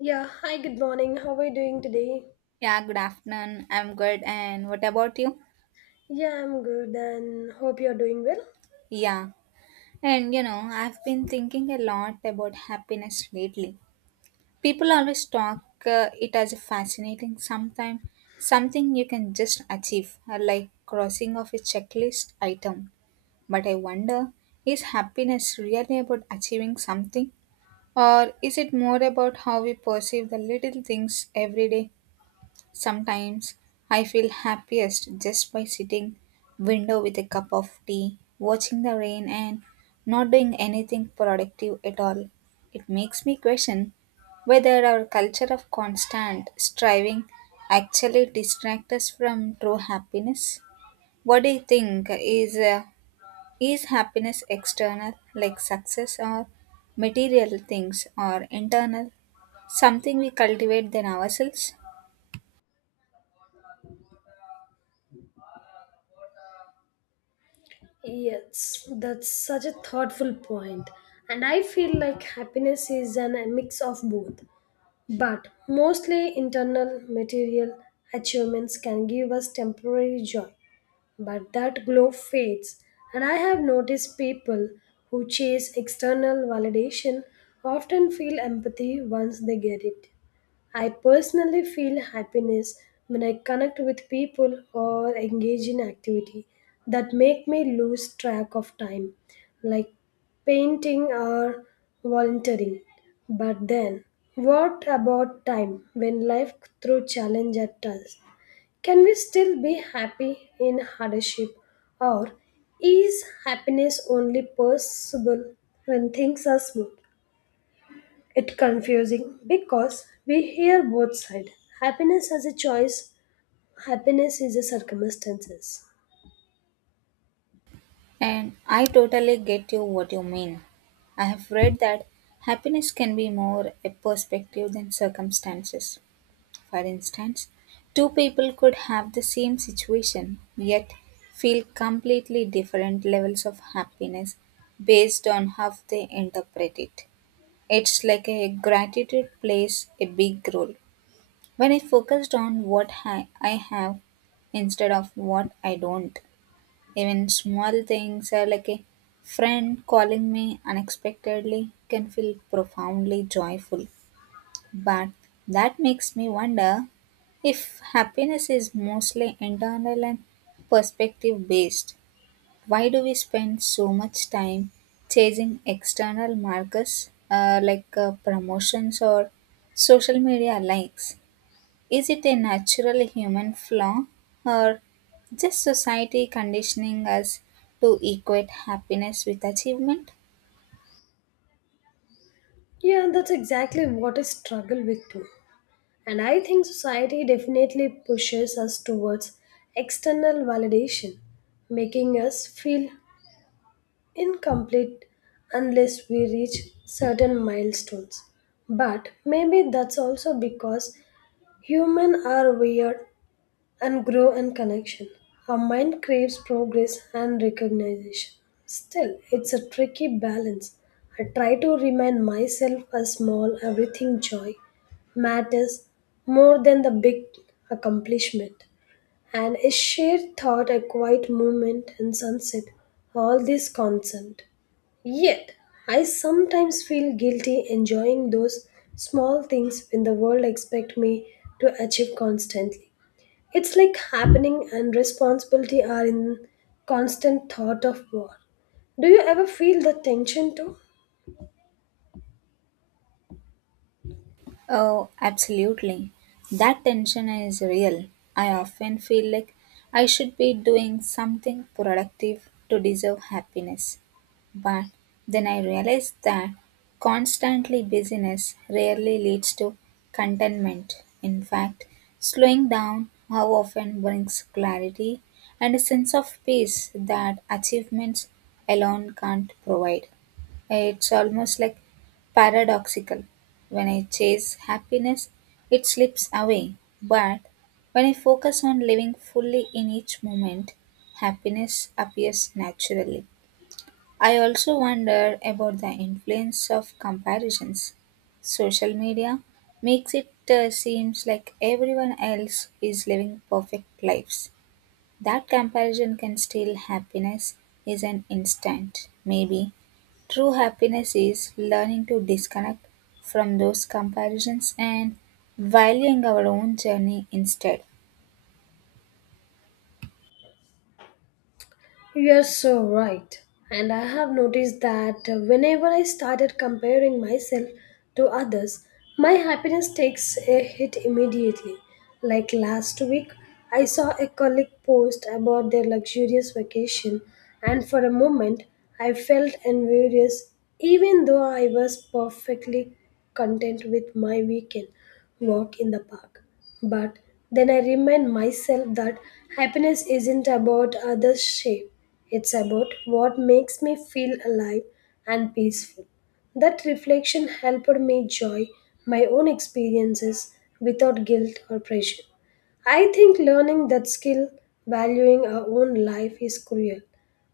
Yeah, hi, good morning. How are you doing today? Yeah, good afternoon. I'm good. And what about you? Yeah, I'm good and hope you're doing well. Yeah. I've been thinking a lot about happiness lately. People always talk it as a fascinating sometime, something you can just achieve, like crossing off a checklist item. But I wonder, is happiness really about achieving something? Or is it more about how we perceive the little things every day? Sometimes I feel happiest just by sitting window with a cup of tea, watching the rain and not doing anything productive at all. It makes me question whether our culture of constant striving actually distracts us from true happiness. What do you think is happiness external like success or material things or internal something we cultivate than ourselves? Yes, that's such a thoughtful point. And I feel like happiness is an, a mix of both. But mostly internal material achievements can give us temporary joy. But that glow fades. And I have noticed people who chase external validation often feel empathy once they get it. I personally feel happiness when I connect with people or engage in activity that make me lose track of time, like painting or volunteering. But then, what about time when life throws challenge at us? Can we still be happy in hardship, or is happiness only possible when things are smooth? It's confusing because we hear both sides. Happiness as a choice, happiness is a circumstances. And I totally get you what you mean. I have read that happiness can be more a perspective than circumstances. For instance, two people could have the same situation yet feel completely different levels of happiness based on how they interpret it. It's like a gratitude plays a big role. When I focused on what I have instead of what I don't, even small things like a friend calling me unexpectedly can feel profoundly joyful. But that makes me wonder if happiness is mostly internal and perspective based. Why do we spend so much time chasing external markers like promotions or social media likes? Is it a natural human flaw or just society conditioning us to equate happiness with achievement? Yeah, that's exactly what I struggle with too. And I think society definitely pushes us towards external validation, making us feel incomplete unless we reach certain milestones. But maybe that's also because humans are weird and grow in connection. Our mind craves progress and recognition. Still, it's a tricky balance. I try to remind myself a small everything joy matters more than the big accomplishment. And a shared thought, a quiet moment and sunset, all this constant. Yet, I sometimes feel guilty enjoying those small things when the world expects me to achieve constantly. It's like happening and responsibility are in constant thought of war. Do you ever feel the tension too? Oh, absolutely. That tension is real. I often feel like I should be doing something productive to deserve happiness. But then I realize that constantly busyness rarely leads to contentment. In fact, slowing down how often brings clarity and a sense of peace that achievements alone can't provide. It's almost like paradoxical. When I chase happiness, it slips away. But when I focus on living fully in each moment, happiness appears naturally. I also wonder about the influence of comparisons. Social media makes it seems like everyone else is living perfect lives. That comparison can steal happiness is an instant, maybe true happiness is learning to disconnect from those comparisons and valuing our own journey instead. You're so right. And I have noticed that whenever I started comparing myself to others, my happiness takes a hit immediately. Like last week, I saw a colleague post about their luxurious vacation, and for a moment, I felt envious even though I was perfectly content with my weekend walk in the park. But then I remind myself that happiness isn't about others' shape, it's about what makes me feel alive and peaceful. That reflection helped me enjoy my own experiences without guilt or pressure. I think learning that skill, valuing our own life, is cruel.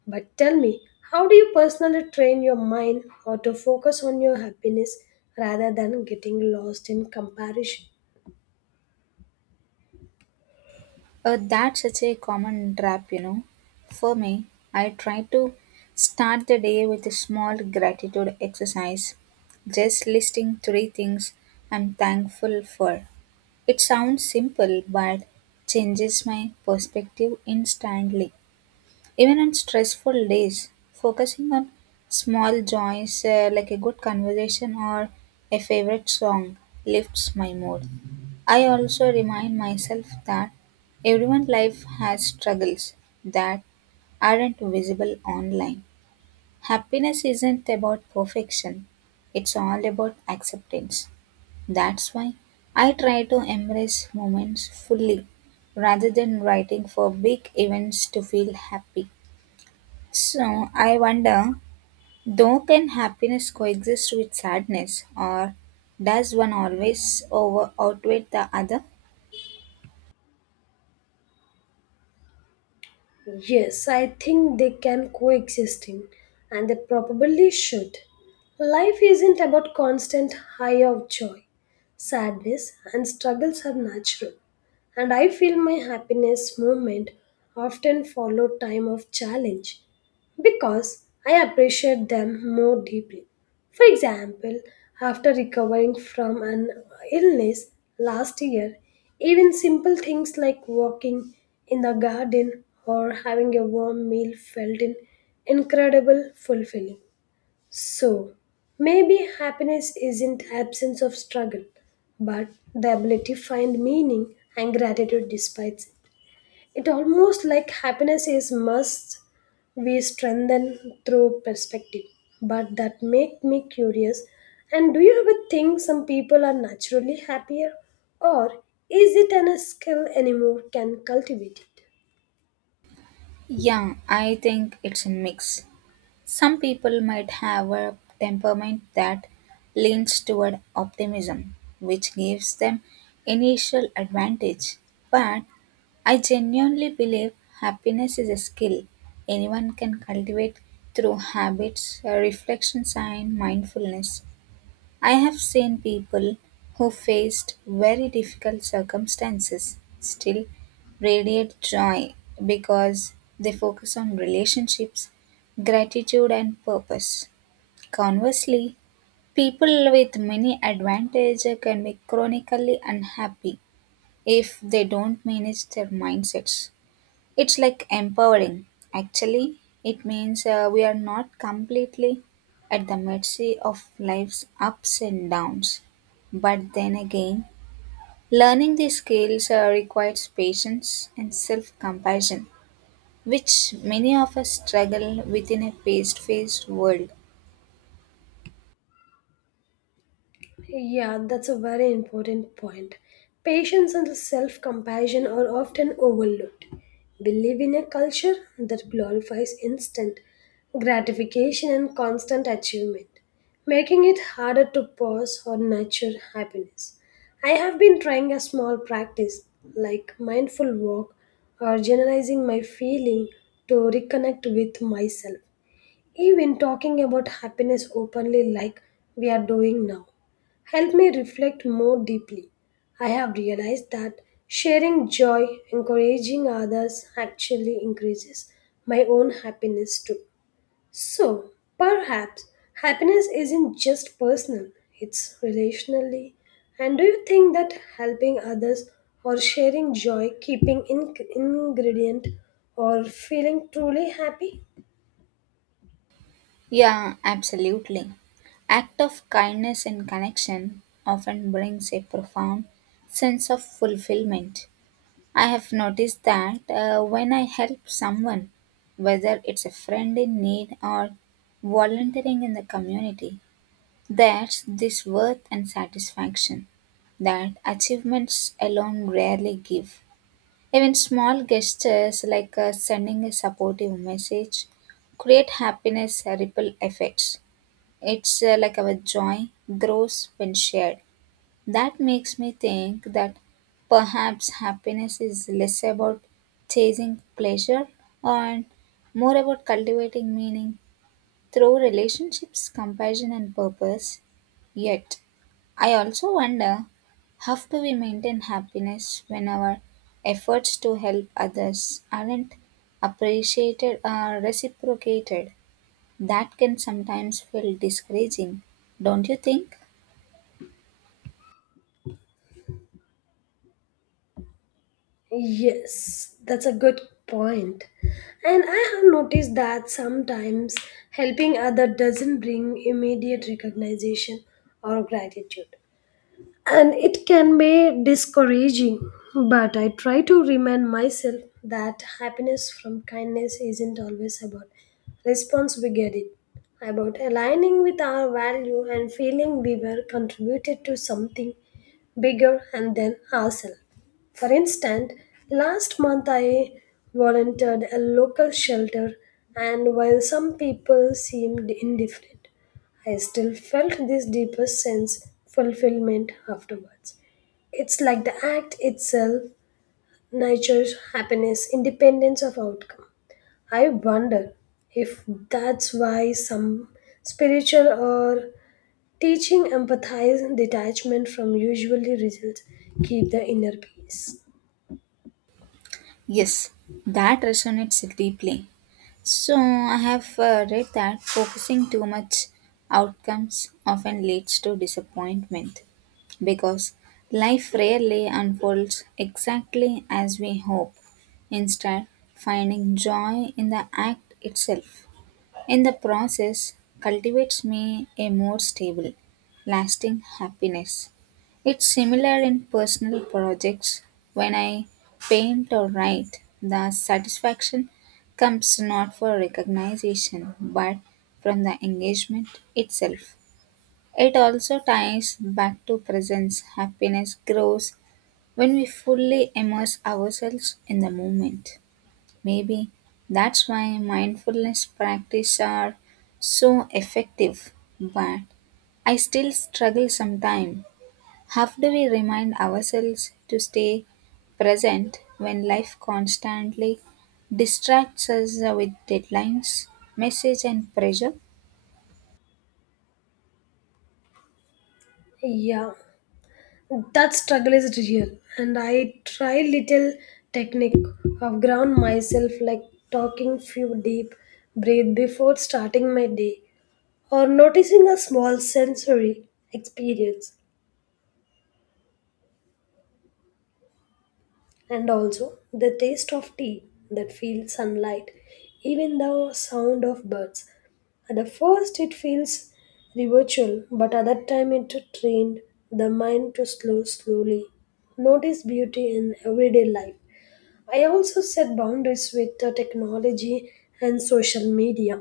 But tell me, how do you personally train your mind how to focus on your happiness rather than getting lost in comparison? That's such a common trap, you know. For me, I try to start the day with a small gratitude exercise, just listing three things I'm thankful for. It sounds simple but changes my perspective instantly. Even on stressful days, focusing on small joys like a good conversation or a favorite song lifts my mood. I also remind myself that everyone's life has struggles that aren't visible online. Happiness isn't about perfection, it's all about acceptance. That's why I try to embrace moments fully rather than writing for big events to feel happy. So I wonder, though, can happiness coexist with sadness, or does one always over outweigh the other? Yes, I think they can coexisting and they probably should. Life isn't about constant high of joy. Sadness and struggles are natural. And I feel my happiness moment often follow time of challenge because I appreciate them more deeply. For example, after recovering from an illness last year, even simple things like walking in the garden or having a warm meal felt in incredible fulfilling. So, maybe happiness isn't absence of struggle, but the ability to find meaning and gratitude despite it. It almost like happiness is must we strengthen through perspective. But that make me curious. And do you ever think some people are naturally happier? Or is it an a skill anymore can cultivate it? Yeah, I think it's a mix. Some people might have a temperament that leans toward optimism, which gives them initial advantage. But I genuinely believe happiness is a skill anyone can cultivate through habits, reflections, and mindfulness. I have seen people who faced very difficult circumstances still radiate joy because they focus on relationships, gratitude, and purpose. Conversely, people with many advantages can be chronically unhappy if they don't manage their mindsets. It's like empowering. Actually, it means we are not completely at the mercy of life's ups and downs. But then again, learning these skills requires patience and self compassion, which many of us struggle within a fast paced world. Yeah, that's a very important point. Patience and self compassion are often overlooked. We live in a culture that glorifies instant gratification and constant achievement, making it harder to pause or nurture happiness. I have been trying a small practice like mindful walk or generalizing my feeling to reconnect with myself. Even talking about happiness openly, like we are doing now, helped me reflect more deeply. I have realized that sharing joy, encouraging others, actually increases my own happiness too. So, perhaps happiness isn't just personal, it's relationally. And do you think that helping others or sharing joy, ingredient, or feeling truly happy? Yeah, absolutely. Act of kindness and connection often brings a profound sense of fulfillment. I have noticed that when I help someone, whether it's a friend in need or volunteering in the community, there's this worth and satisfaction that achievements alone rarely give. Even small gestures like sending a supportive message create happiness ripple effects. It's like our joy grows when shared. That makes me think that perhaps happiness is less about chasing pleasure and more about cultivating meaning through relationships, compassion, and purpose. Yet, I also wonder how do we maintain happiness when our efforts to help others aren't appreciated or reciprocated? That can sometimes feel discouraging, don't you think? Yes, that's a good point. And I have noticed that sometimes helping other doesn't bring immediate recognition or gratitude and it can be discouraging. But I try to remind myself that happiness from kindness isn't always about response we get it, about aligning with our value and feeling we were contributed to something bigger and than ourselves. For instance, last month I volunteered a local shelter, and while some people seemed indifferent, I still felt this deeper sense fulfillment afterwards. It's like the act itself nurtures happiness independence of outcome. I wonder if that's why some spiritual or teaching empathize detachment from usually results keep the inner peace. Yes, that resonates deeply. So, I have read that focusing too much outcomes often leads to disappointment because life rarely unfolds exactly as we hope, instead finding joy in the act itself. In the process, cultivates me a more stable, lasting happiness. It's similar in personal projects. When I paint or write, the satisfaction comes not for recognition but from the engagement itself. It also ties back to presence. Happiness grows when we fully immerse ourselves in the moment. Maybe that's why mindfulness practice are so effective, but I still struggle sometimes. How do we remind ourselves to stay present when life constantly distracts us with deadlines, message and pressure? Yeah, that struggle is real, and I try little technique of ground myself, like talking few deep breath before starting my day, or noticing a small sensory experience, and also the taste of tea that feels sunlight, even the sound of birds. At the first, it feels ritual, but other time it trained the mind to slow slowly, notice beauty in everyday life. I also set boundaries with the technology and social media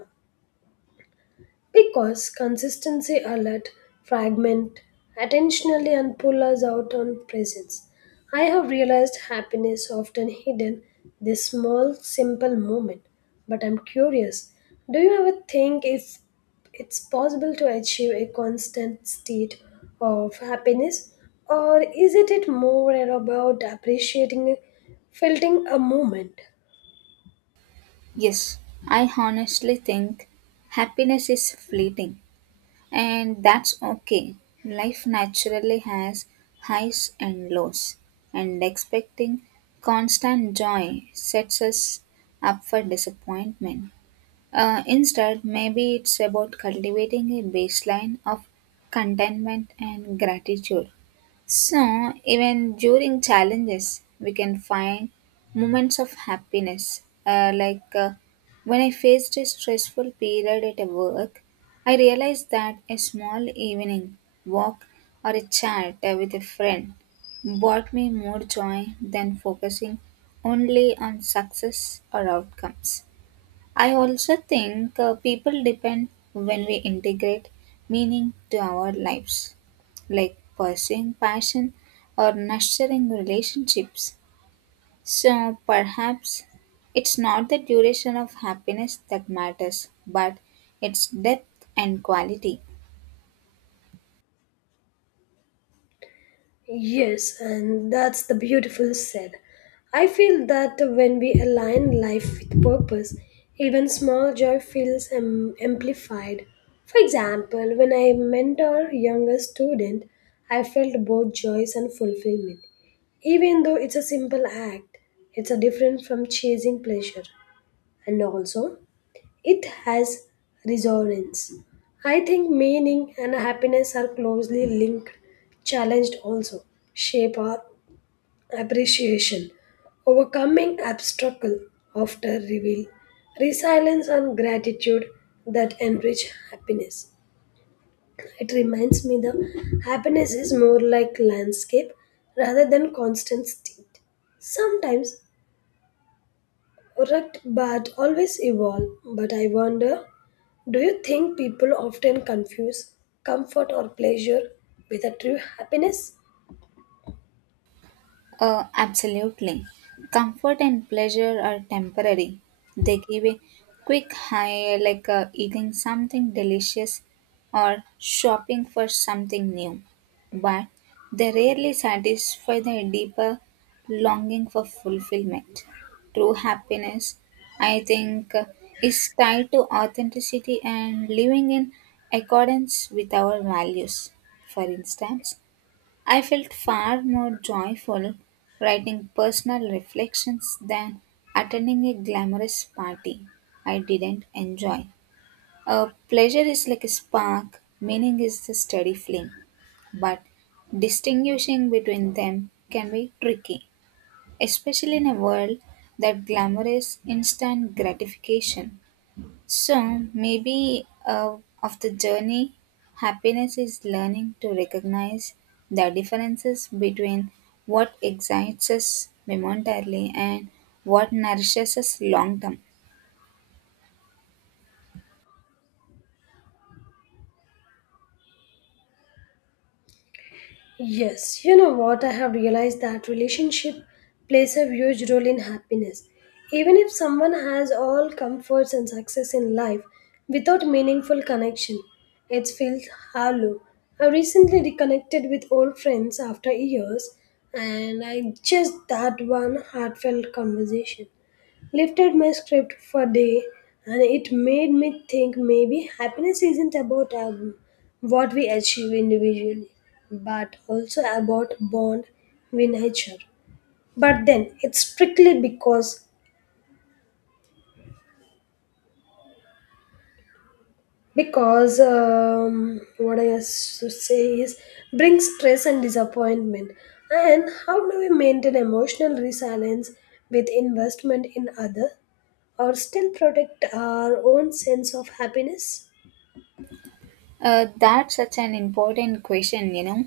because consistency alert fragment attentionally and pull us out on presence. I have realized happiness often hidden this small simple moment. But I'm curious, do you ever think if it's possible to achieve a constant state of happiness or is it more about appreciating filtering a moment? Yes, I honestly think happiness is fleeting and that's okay. Life naturally has highs and lows, and expecting constant joy sets us up for disappointment. Instead, maybe it's about cultivating a baseline of contentment and gratitude. So, even during challenges, we can find moments of happiness. Like when I faced a stressful period at a work, I realized that a small evening walk or a chat with a friend brought me more joy than focusing only on success or outcomes. I also think people depend when we integrate meaning to our lives, like pursuing passion or nurturing relationships. So perhaps it's not the duration of happiness that matters, but its depth and quality. Yes, and that's the beautiful said. I feel that when we align life with purpose, even small joy feels amplified. For example, when I mentor younger student, I felt both joys and fulfillment. Even though it's a simple act, it's a different from chasing pleasure. And also, it has resonance. I think meaning and happiness are closely linked, challenged also, shape our appreciation, overcoming obstacle after reveal, resilience and gratitude that enrich happiness. It reminds me the happiness is more like landscape rather than constant state. Sometimes correct, but always evolve. But I wonder, do you think people often confuse comfort or pleasure with a true happiness? Absolutely. Comfort and pleasure are temporary. They give a quick high, like eating something delicious or shopping for something new. But they rarely satisfy the deeper longing for fulfillment. True happiness, I think, is tied to authenticity and living in accordance with our values. For instance, I felt far more joyful writing personal reflections than attending a glamorous party I didn't enjoy. A pleasure is like a spark, meaning is the steady flame, but distinguishing between them can be tricky, especially in a world that glamorous instant gratification. So, maybe of the journey, happiness is learning to recognize the differences between what excites us momentarily and what nourishes us long term. Yes, you know what? I have realized that relationship plays a huge role in happiness. Even if someone has all comforts and success in life without meaningful connection, it feels hollow. I recently reconnected with old friends after years and I just that one heartfelt conversation lifted my script for day and it made me think maybe happiness isn't about what we achieve individually but also about bond with nature but then it's strictly because what I has to say is brings stress and disappointment and how do we maintain emotional resilience with investment in other or still protect our own sense of happiness. That's such an important question, you know.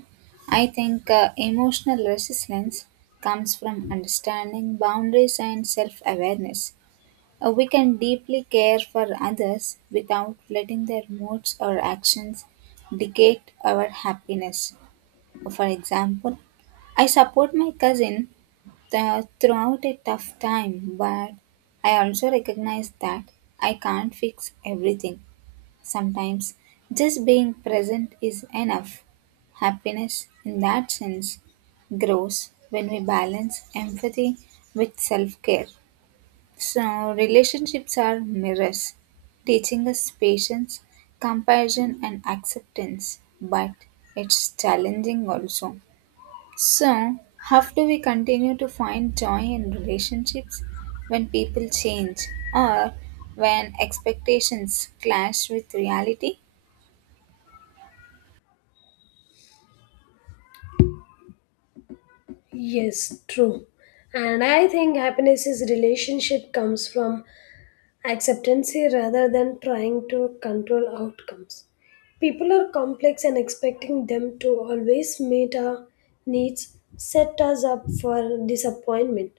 I think emotional resilience comes from understanding boundaries and self awareness. We can deeply care for others without letting their moods or actions dictate our happiness. For example, I support my cousin throughout a tough time, but I also recognize that I can't fix everything. Sometimes just being present is enough. Happiness, in that sense, grows when we balance empathy with self care. So, relationships are mirrors, teaching us patience, compassion, and acceptance, but it's challenging also. So, how do we continue to find joy in relationships when people change or when expectations clash with reality? Yes, true. And I think happiness is relationship comes from acceptancy rather than trying to control outcomes. People are complex and expecting them to always meet our needs set us up for disappointment.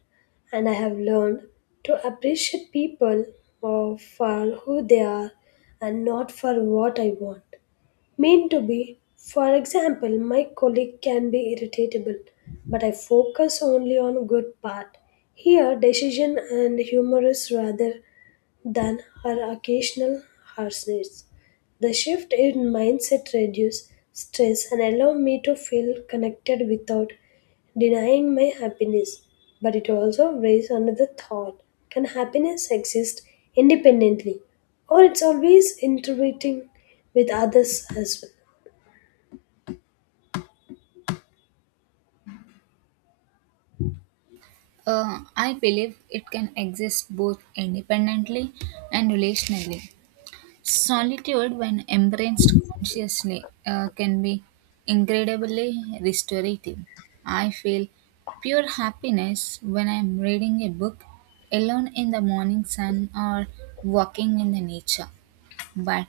And I have learned to appreciate people for who they are and not for what I want meant to be. For example, my colleague can be irritable, but I focus only on good part. Here, decision and humor is rather than her occasional harshness. The shift in mindset reduces stress and allows me to feel connected without denying my happiness. But it also raised another thought. Can happiness exist independently? Or it's always interacting with others as well? I believe it can exist both independently and relationally. Solitude, when embraced consciously, can be incredibly restorative. I feel pure happiness when I am reading a book alone in the morning sun or walking in the nature. But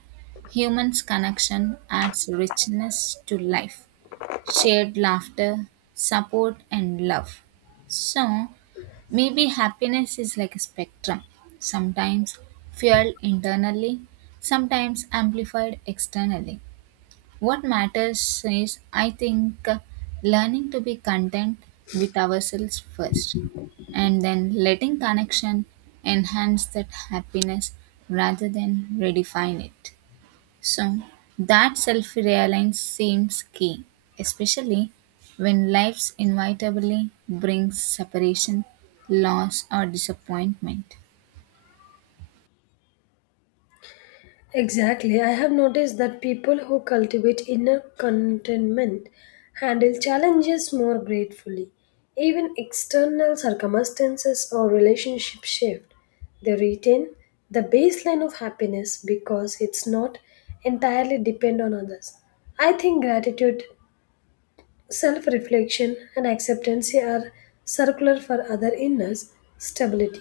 humans' connection adds richness to life shared laughter, support, and love. So, maybe happiness is like a spectrum, sometimes fueled internally, sometimes amplified externally. What matters is, I think, learning to be content with ourselves first, and then letting connection enhance that happiness rather than redefine it. So, that self reliance seems key, especially when life's inevitably brings separation, loss, or disappointment. Exactly. I have noticed that people who cultivate inner contentment handle challenges more gratefully. Even external circumstances or relationship shift. They retain the baseline of happiness because it's not entirely depend on others. I think gratitude, self reflection and acceptance are circular for other inner stability.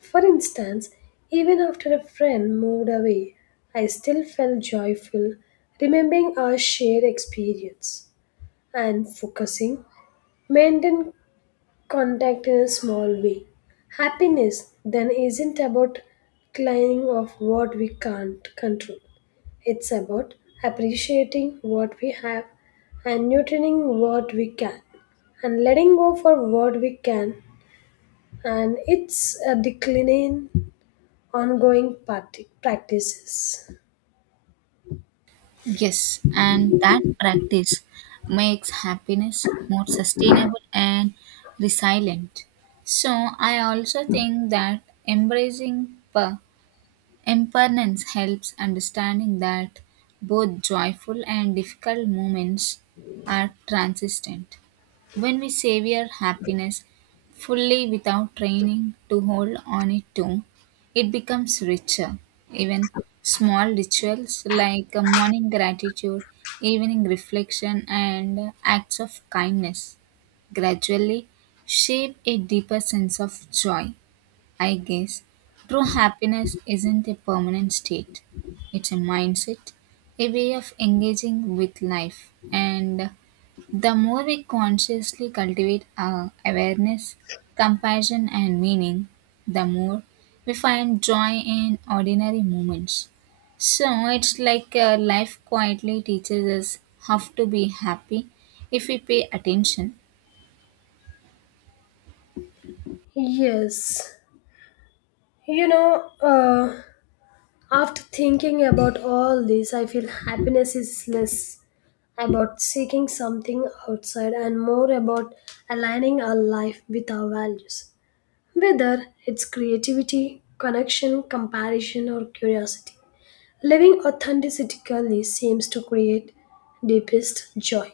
For instance, even after a friend moved away, I still felt joyful remembering our shared experience and focusing maintained contact in a small way. Happiness then isn't about clinging of what we can't control. It's about appreciating what we have and nurturing what we can and letting go for what we can and it's a declining, ongoing party practices. Yes, and that practice makes happiness more sustainable and resilient. So, I also think that embracing impermanence helps understanding that both joyful and difficult moments are transient. When we savor happiness fully without training to hold on it too, it becomes richer. Even small rituals like a morning gratitude, evening reflection, and acts of kindness gradually shape a deeper sense of joy. I guess true happiness isn't a permanent state. It's a mindset, a way of engaging with life. And the more we consciously cultivate our awareness, compassion, and meaning, the more we find joy in ordinary moments. So it's like life quietly teaches us how to be happy if we pay attention. Yes. You know, after thinking about all this, I feel happiness is less about seeking something outside and more about aligning our life with our values, whether it's creativity, connection, comparison, or curiosity. Living authentically seems to create deepest joy.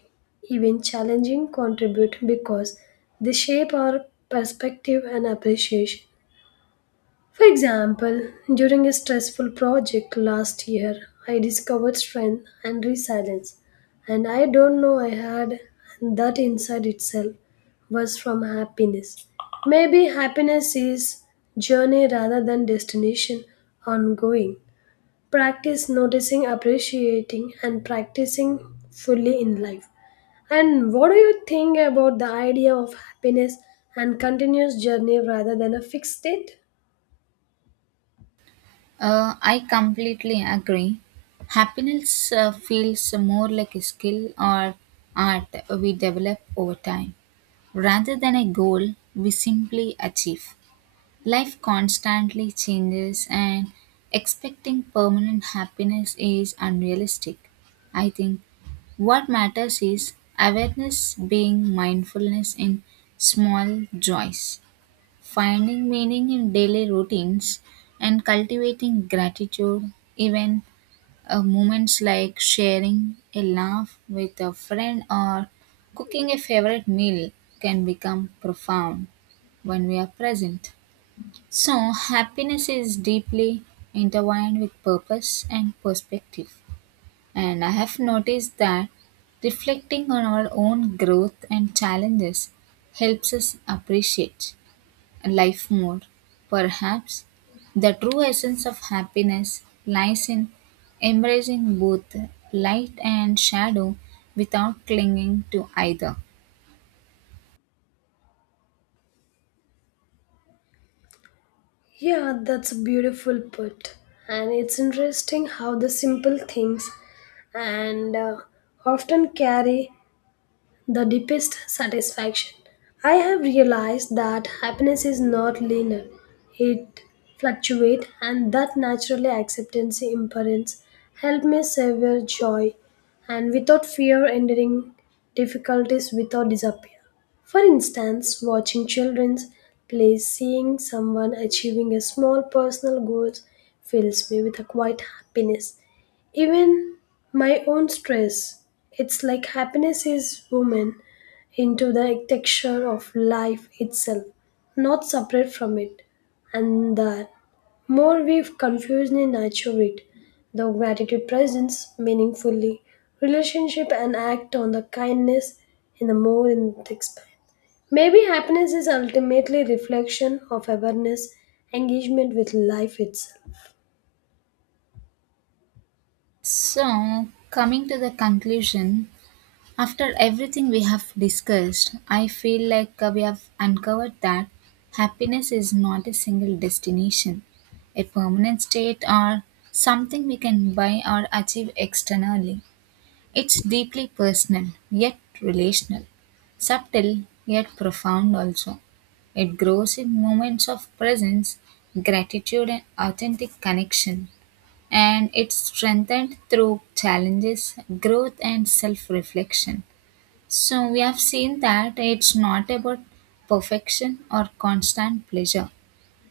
Even challenging contribute because they shape our perspective and appreciation. For example, during a stressful project last year, I discovered strength and resilience, and I don't know I had and that inside itself was from happiness. Maybe happiness is journey rather than destination ongoing. Practice noticing, appreciating and practicing fully in life. And what do you think about the idea of happiness and continuous journey rather than a fixed state? I completely agree. Happiness feels more like a skill or art we develop over time rather than a goal we simply achieve. Life constantly changes, and expecting permanent happiness is unrealistic. I think what matters is awareness, being mindfulness in small joys. Finding meaning in daily routines and cultivating gratitude, even moments like sharing a laugh with a friend or cooking a favorite meal, can become profound when we are present. So, happiness is deeply intertwined with purpose and perspective. And I have noticed that reflecting on our own growth and challenges helps us appreciate and life more. Perhaps the true essence of happiness lies in embracing both light and shadow without clinging to either. Yeah, that's a beautiful put. And it's interesting how the simple things and often carry the deepest satisfaction. I have realized that happiness is not linear, it fluctuates, and that naturally acceptance imperance help me savor joy and without fear enduring difficulties without disappear. For instance, watching children play, seeing someone achieving a small personal goal fills me with a quiet happiness even my own stress. It's like happiness is woven into the texture of life itself, not separate from it. And the more we've confused and nurture it, the gratitude presents meaningfully relationship and act on the kindness in the more in the expand. Maybe happiness is ultimately reflection of awareness, engagement with life itself. So, coming to the conclusion, after everything we have discussed, I feel like we have uncovered that happiness is not a single destination, a permanent state, or something we can buy or achieve externally. It's deeply personal, yet relational, subtle, yet profound also. It grows in moments of presence, gratitude, and authentic connection, and it's strengthened through challenges, growth, and self reflection. So, we have seen that it's not about perfection or constant pleasure,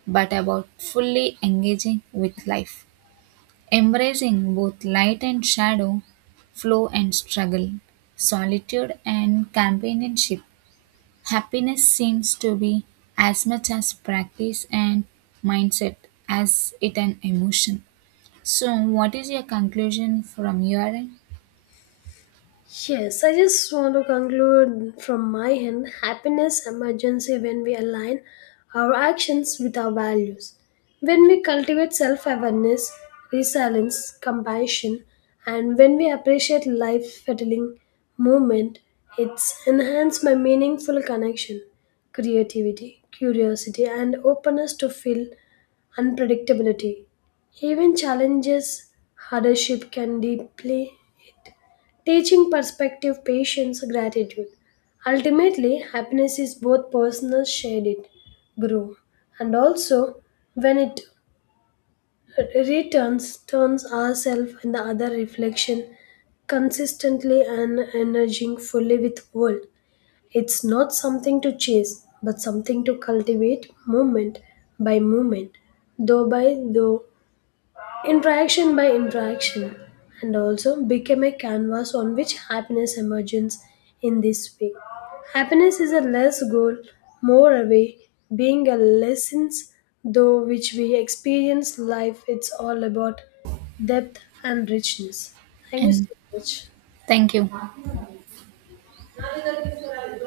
but about fully engaging with life embracing both light and shadow, flow and struggle, solitude and companionship. Happiness seems to be as much as practice and mindset as it an emotion. So, what is your conclusion from your end? Yes, I just want to conclude from my end happiness emergency when we align our actions with our values. When we cultivate self awareness, resilience, compassion, and when we appreciate life fettling moment, it's enhanced by meaningful connection, creativity, curiosity, and openness to feel unpredictability. Even challenges, hardship can deeply hit. Teaching perspective, patience, gratitude. Ultimately, happiness is both personal, shared it, grow, and also when it returns, turns ourselves and the other reflection consistently and energizing fully with world. It's not something to chase, but something to cultivate moment by moment, though by though, interaction by interaction, and also become a canvas on which happiness emerges in this way. Happiness is a less goal, more a way, being a lessons though which we experience life, it's all about depth and richness. Thank you And so much. thank you.